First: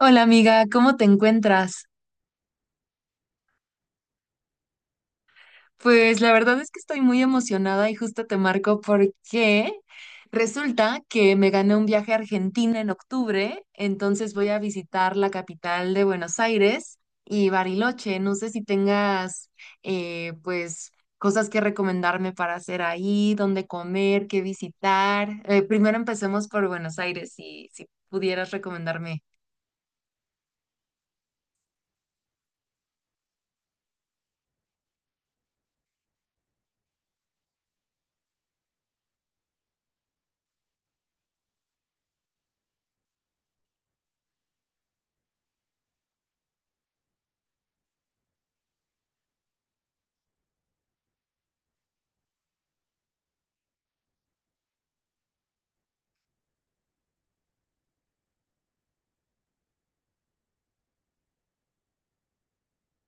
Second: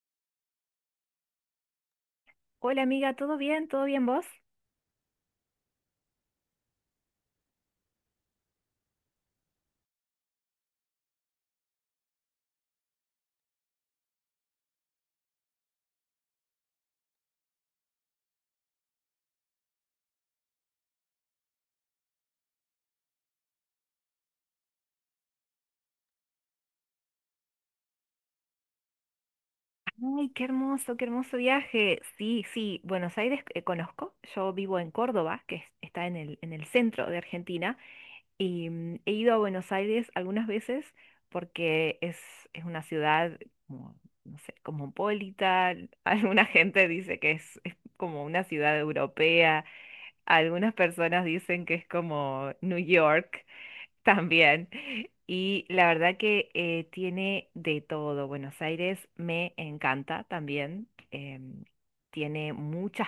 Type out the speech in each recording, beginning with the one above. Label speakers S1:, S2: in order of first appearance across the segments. S1: Hola amiga, ¿cómo te encuentras?
S2: Hola amiga, ¿todo bien? ¿Todo bien vos?
S1: Pues la verdad es que estoy muy emocionada y justo te marco porque resulta que me gané un viaje a Argentina en octubre, entonces voy a visitar la capital de Buenos Aires y Bariloche. No sé si tengas pues cosas que recomendarme para hacer ahí, dónde comer, qué visitar. Primero empecemos por Buenos Aires, si pudieras recomendarme.
S2: Ay, qué hermoso viaje. Sí, sí, Buenos Aires conozco. Yo vivo en Córdoba, está en el centro de Argentina, y he ido a Buenos Aires algunas veces porque es una ciudad como, no sé, cosmopolita. Alguna gente dice que es como una ciudad europea. Algunas personas dicen que es como New York. También. Y la verdad que tiene de todo. Buenos Aires me encanta también. Tiene muchas,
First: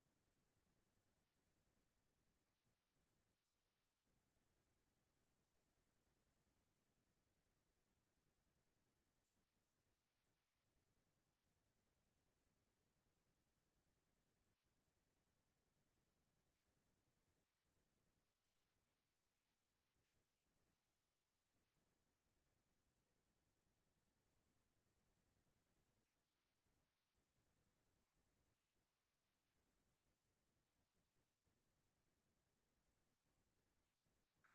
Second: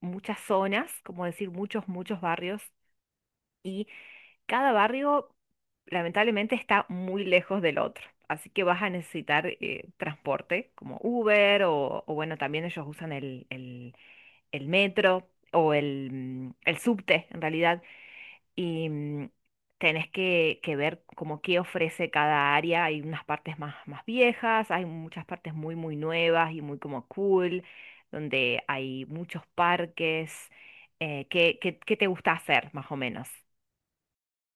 S2: muchas zonas, como decir, muchos, muchos barrios. Y cada barrio, lamentablemente, está muy lejos del otro. Así que vas a necesitar transporte, como Uber, o bueno, también ellos usan el metro o el subte, en realidad y tenés que ver como qué ofrece cada área. Hay unas partes más, más viejas, hay muchas partes muy, muy nuevas y muy como cool, donde hay muchos parques. ¿Qué, qué, qué te gusta hacer, más o menos?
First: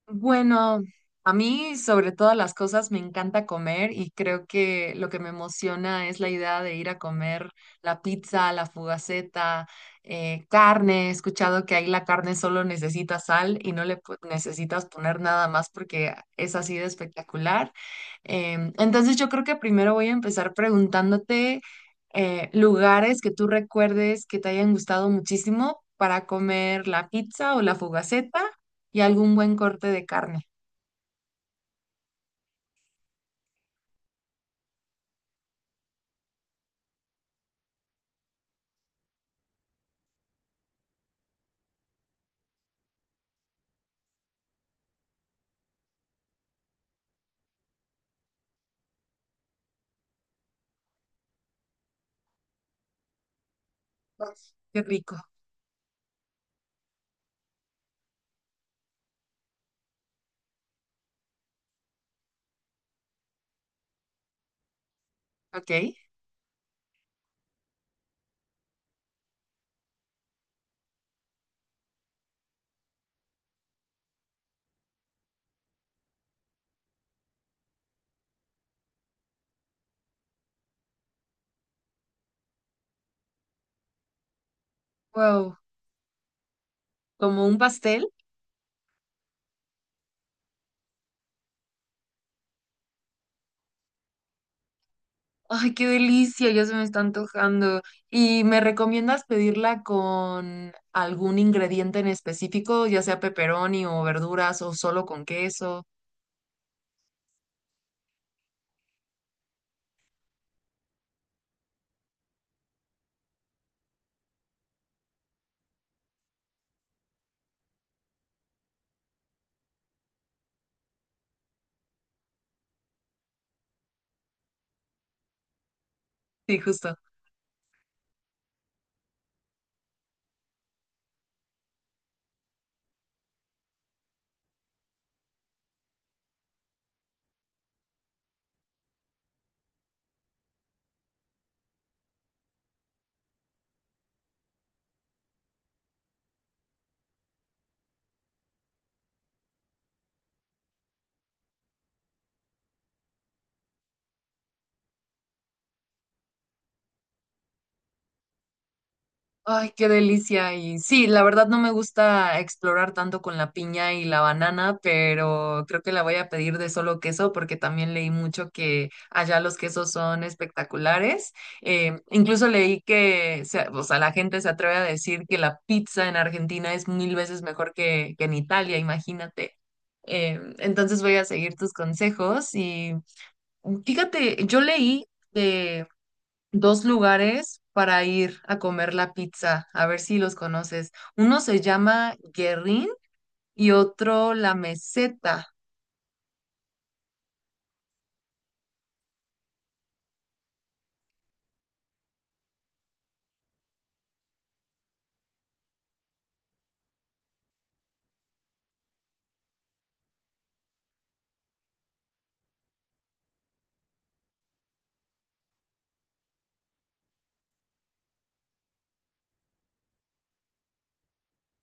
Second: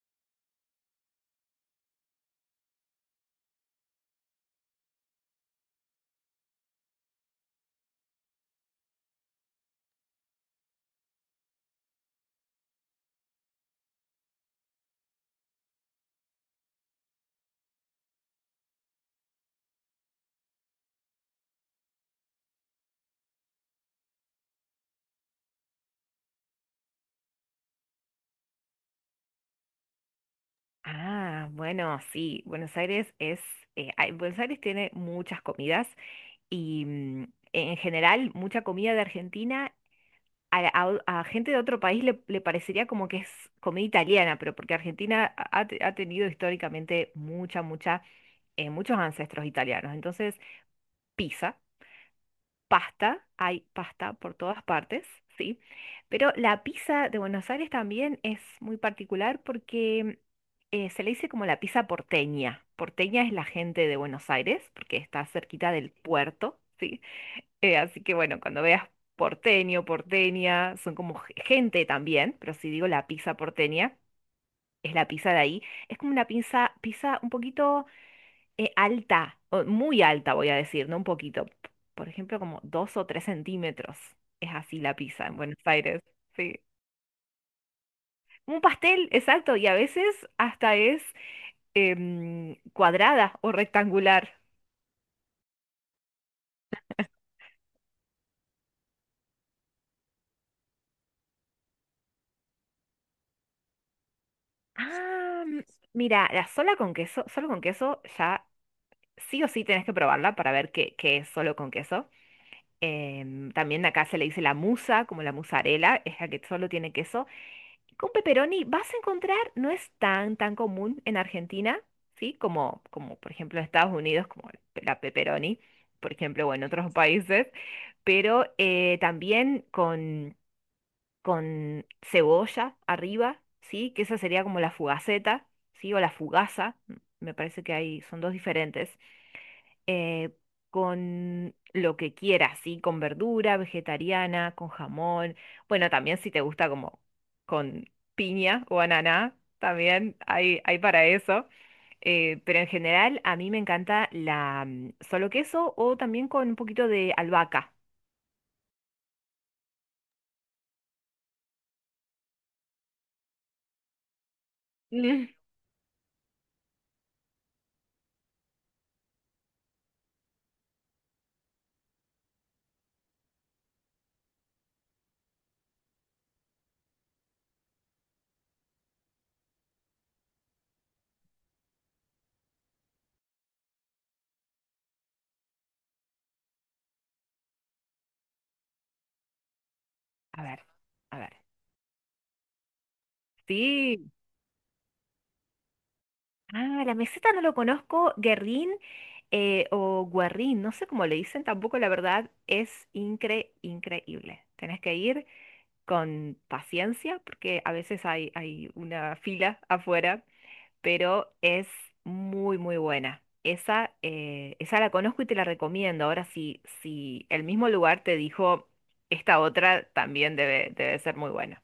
S1: Bueno, a mí sobre todas las cosas me encanta comer y creo que lo que me emociona es la idea de ir a comer la pizza, la fugaceta, carne. He escuchado que ahí la carne solo necesita sal y no necesitas poner nada más porque es así de espectacular. Entonces yo creo que primero voy a empezar preguntándote lugares que tú recuerdes que te hayan gustado muchísimo para comer la pizza o la fugaceta y algún buen corte de carne.
S2: Ah, bueno, sí, Buenos Aires es, Buenos Aires tiene muchas comidas y en general mucha comida de Argentina a, la- a o- a gente de otro país le, le parecería como que es comida italiana, pero porque Argentina ha tenido históricamente mucha, mucha, muchos ancestros italianos. Entonces, pizza, pasta, hay pasta por
S1: Uf,
S2: todas
S1: qué
S2: partes,
S1: rico.
S2: ¿sí? Pero la pizza de Buenos Aires también es muy particular porque se le dice como la pizza porteña. Porteña es la gente de Buenos Aires, porque está
S1: Ok.
S2: cerquita del puerto. Sí, así que bueno, cuando veas porteño, porteña, son como gente también, pero si digo la pizza porteña, es la pizza de ahí. Es como una pizza, pizza un poquito alta, o muy alta voy a decir, no un poquito. Por ejemplo, como dos o tres centímetros. Es así la pizza en
S1: Wow.
S2: Buenos Aires. Sí.
S1: Como un pastel.
S2: Un pastel, exacto, y a veces hasta es cuadrada o rectangular.
S1: Ay, qué delicia, ya se me está antojando. ¿Y me recomiendas pedirla con algún ingrediente en específico, ya sea pepperoni o verduras o solo con
S2: Ah, m-
S1: queso?
S2: Mira, la sola con queso, solo con queso ya sí o sí tenés que probarla para ver qué, qué es solo con queso. También acá se le dice la musa, como la mozzarella, es la que solo tiene queso. Con pepperoni vas a encontrar, no es tan, tan común en Argentina, ¿sí? Como, como por ejemplo en Estados Unidos, como la pepperoni, por ejemplo, o
S1: Sí,
S2: en otros
S1: justo.
S2: países, pero también con cebolla arriba, ¿sí? Que esa sería como la fugaceta, ¿sí? O la fugaza, me parece que hay, son dos diferentes eh, con lo que quieras, ¿sí? Con verdura, vegetariana, con jamón. Bueno, también si te gusta como con piña o ananá, también hay para eso. Pero en general a mí me encanta la solo queso o también con un poquito de albahaca.
S1: Ay, qué delicia. Y sí, la verdad no me gusta explorar tanto con la piña y la banana,
S2: Mm.
S1: pero creo que la voy a pedir de solo queso porque también leí mucho que allá los quesos son espectaculares. Incluso leí o sea, la gente se atreve a decir que la pizza en Argentina es mil veces mejor que en Italia, imagínate. Entonces voy a seguir tus consejos y fíjate, yo leí dos lugares para ir a comer la pizza, a ver si los
S2: A ver,
S1: conoces.
S2: a ver.
S1: Uno se llama Guerrín y
S2: Sí.
S1: otro La Meseta.
S2: Ah, la meseta no lo conozco. Guerrín o guarrín, no sé cómo le dicen tampoco, la verdad, es increíble. Tenés que ir con paciencia, porque a veces hay, hay una fila afuera, pero es muy, muy buena. Esa, esa la conozco y te la recomiendo. Ahora, si, si el mismo lugar te dijo, esta otra también debe, debe ser muy buena.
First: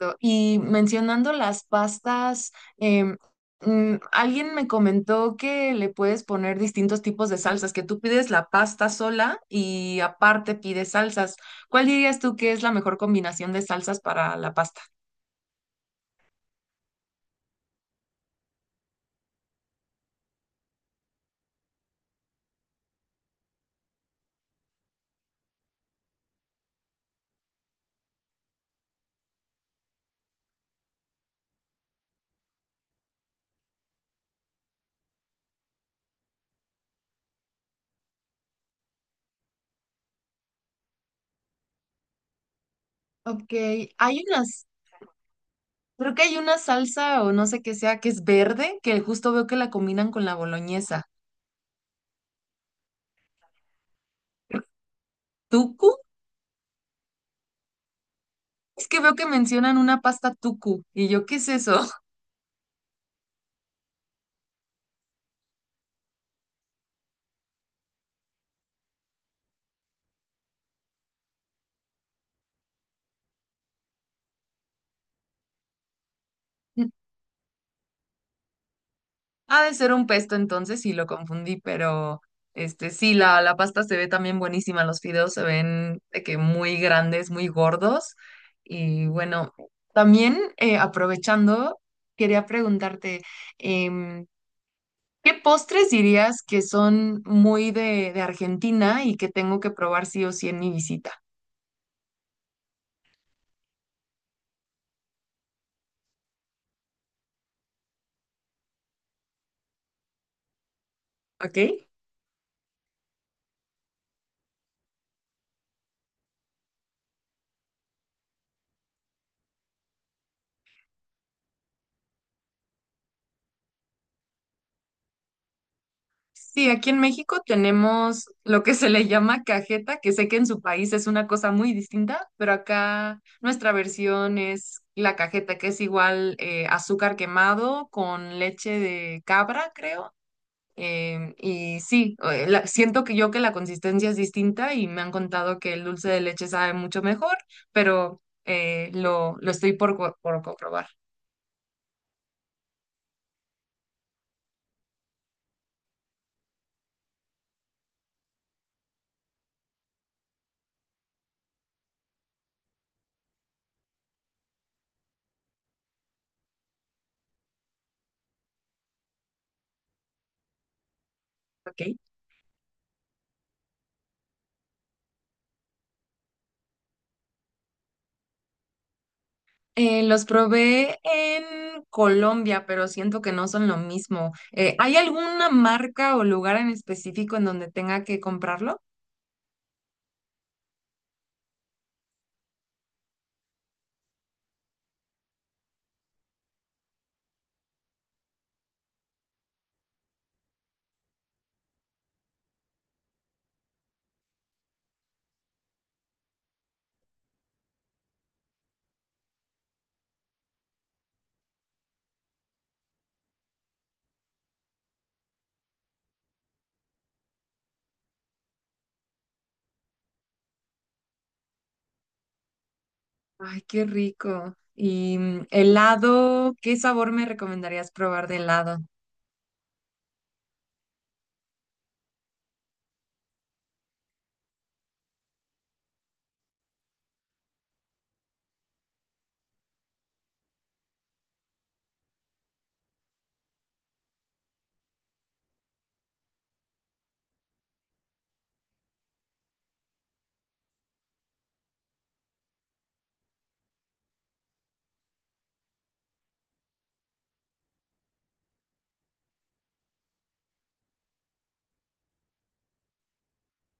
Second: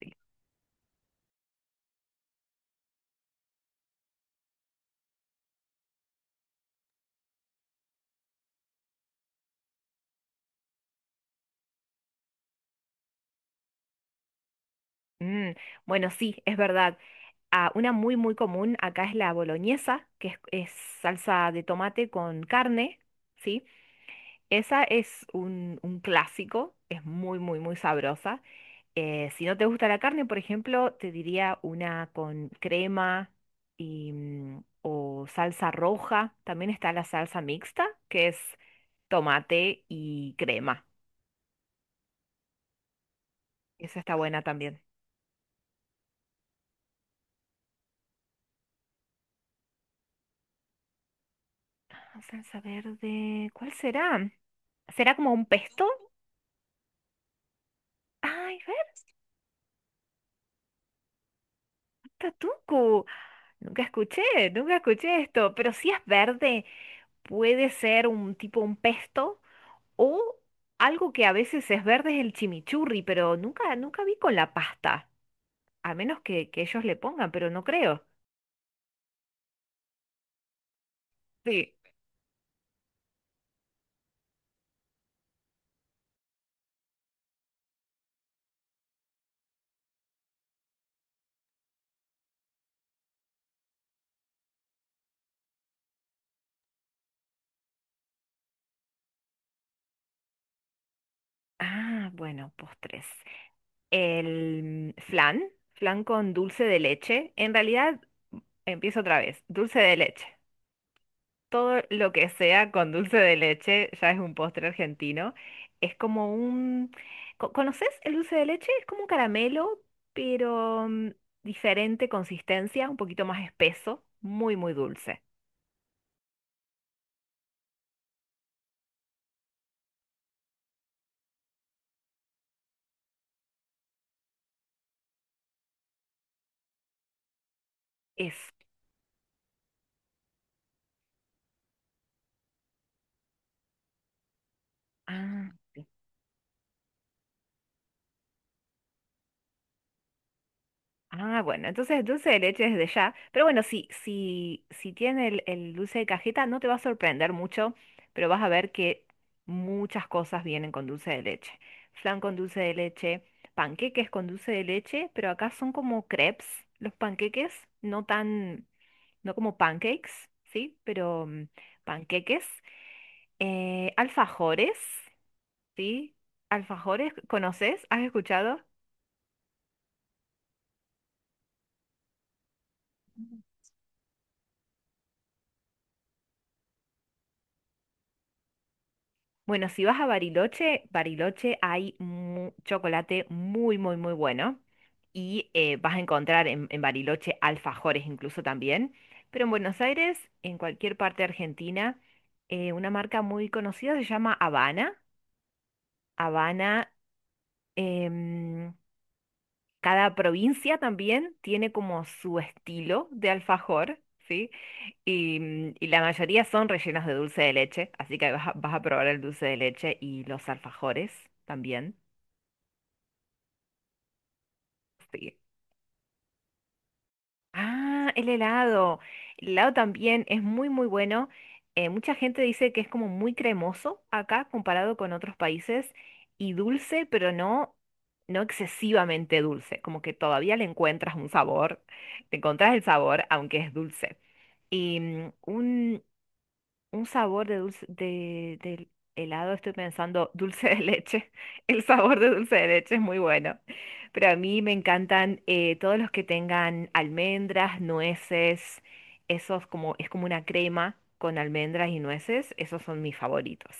S2: Sí.
S1: Y mencionando las pastas, alguien me comentó que le puedes poner distintos tipos de salsas, que tú pides la pasta sola y aparte pides salsas. ¿Cuál dirías tú que es la mejor combinación de salsas para la pasta?
S2: Mm, bueno, sí, es verdad. Ah, una muy, muy común acá es la boloñesa, que es salsa de tomate con carne, ¿sí? Esa es un clásico, es muy, muy, muy sabrosa. Si no te gusta la carne, por ejemplo, te diría una con crema y, o salsa roja. También está la salsa mixta, que es tomate y crema.
S1: Ok,
S2: Esa está
S1: hay
S2: buena
S1: unas.
S2: también.
S1: Creo que hay una salsa o no sé qué sea que es verde, que justo veo que la combinan con la boloñesa.
S2: Ah, salsa verde, ¿cuál será? ¿Será como un pesto?
S1: ¿Tucu?
S2: Ay,
S1: Es que veo que mencionan una pasta tucu. Y yo, ¿qué es eso?
S2: Tatuco. Nunca escuché, nunca escuché esto, pero si es verde, puede ser un tipo un pesto o algo que a veces es verde es el chimichurri, pero nunca, nunca vi con la pasta, a menos que ellos le pongan, pero no creo.
S1: Ha de ser un pesto entonces y lo confundí,
S2: Sí.
S1: pero este sí, la pasta se ve también buenísima. Los fideos se ven de que muy grandes, muy gordos. Y bueno, también aprovechando, quería preguntarte, em, ¿qué postres dirías que son muy de Argentina y que tengo que probar sí o sí en mi visita?
S2: Ah, bueno, postres. El flan, flan con dulce de leche. En realidad, empiezo otra vez, dulce de leche.
S1: ¿Ok?
S2: Todo lo que sea con dulce de leche ya es un postre argentino. Es como un... ¿Conoces el dulce de leche? Es como un caramelo, pero diferente consistencia, un poquito más espeso, muy, muy dulce.
S1: Sí, aquí en México tenemos lo que se le llama cajeta, que sé que en su país es una cosa muy distinta, pero acá nuestra versión es la cajeta, que es igual azúcar quemado con
S2: Eso.
S1: leche de cabra, creo. Y sí, siento que yo que la consistencia es distinta y me han
S2: Ah,
S1: contado que el
S2: ok.
S1: dulce de leche sabe mucho mejor, pero lo estoy por comprobar.
S2: Ah, bueno, entonces dulce de leche desde ya. Pero bueno, si, si, si tiene el dulce de cajeta, no te va a sorprender mucho, pero vas a ver que muchas cosas vienen con dulce de leche. Flan con dulce de leche, panqueques con dulce de leche, pero acá son como crepes, los panqueques, no tan, no como pancakes, ¿sí? Pero
S1: Ok.
S2: panqueques. Alfajores, ¿sí? Alfajores, ¿conoces? ¿Has escuchado?
S1: Los probé en Colombia, pero siento que no son lo mismo. ¿Hay alguna marca o lugar en específico en donde tenga que comprarlo?
S2: Bueno, si vas a Bariloche, Bariloche hay chocolate muy, muy, muy bueno. Y vas a encontrar en Bariloche alfajores incluso también. Pero en Buenos Aires, en cualquier parte de Argentina, una marca muy conocida se llama Habana. Habana em, cada provincia también tiene como su estilo de alfajor, ¿sí? Y, y la mayoría son rellenos de dulce de leche, así que vas a, vas a probar el dulce de leche y los alfajores también.
S1: Ay, qué rico. Y
S2: Sí.
S1: mm, helado, ¿qué sabor me recomendarías
S2: Ah,
S1: probar
S2: el
S1: de helado?
S2: helado. El helado también es muy, muy bueno. Mucha gente dice que es como muy cremoso acá comparado con otros países y dulce, pero no, no excesivamente dulce, como que todavía le encuentras un sabor, le encontrás el sabor, aunque es dulce. Y un sabor de dulce, de, del helado, estoy pensando dulce de leche. El sabor de dulce de leche es muy bueno. Pero a mí me encantan todos los que tengan almendras, nueces, esos como, es como una crema con almendras y nueces, esos son mis favoritos.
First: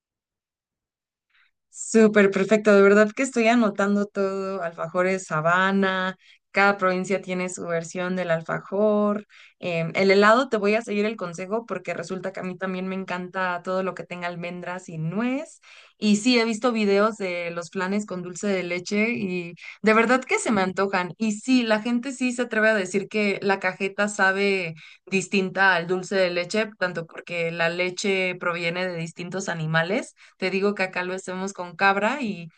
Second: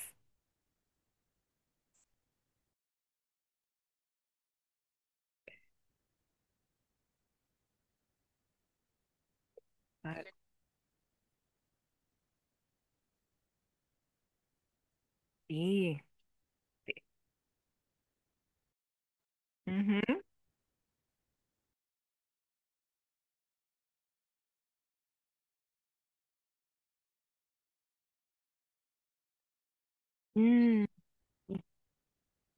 S1: Súper perfecto, de verdad que estoy anotando todo, alfajores Habana, cada provincia tiene su versión del alfajor. Em, el
S2: Ah,
S1: helado te voy a seguir el consejo porque resulta que a mí también me encanta todo lo que tenga almendras y nuez.
S2: sí.
S1: Y sí, he visto videos de los flanes con dulce de leche y de
S2: Ujú.
S1: verdad que se me antojan. Y sí, la gente sí se atreve a decir que la cajeta sabe distinta al dulce de leche, tanto porque la leche proviene de distintos animales, te digo que
S2: Mm,
S1: acá lo hacemos con cabra y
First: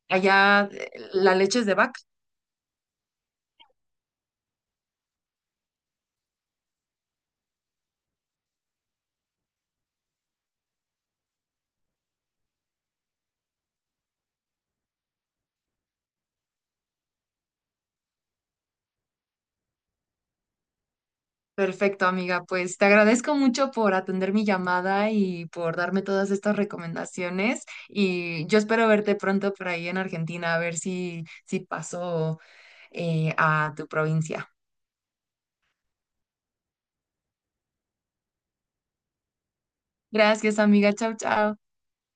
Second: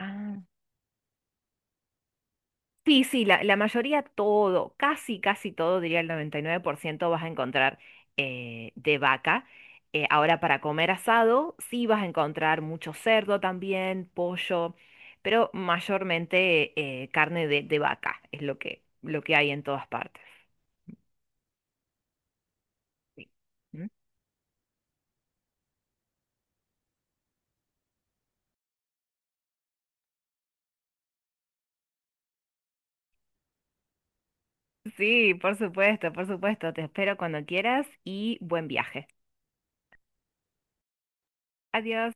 S2: ah,
S1: allá la leche es de vaca.
S2: sí, sí, la mayoría todo, casi, casi todo, diría el 99%, vas a encontrar de vaca. Ahora para comer asado, sí vas a encontrar mucho cerdo también, pollo, pero mayormente carne de vaca es lo que hay en todas partes.
S1: Perfecto, amiga. Pues te
S2: Sí.
S1: agradezco mucho
S2: ¿Mm?
S1: por atender mi llamada y por darme todas estas recomendaciones. Y yo espero verte pronto por ahí en Argentina, a ver si paso a tu provincia.
S2: Sí, por supuesto, por supuesto. Te espero cuando quieras y buen viaje.
S1: Gracias, amiga. Chao, chao.
S2: Adiós.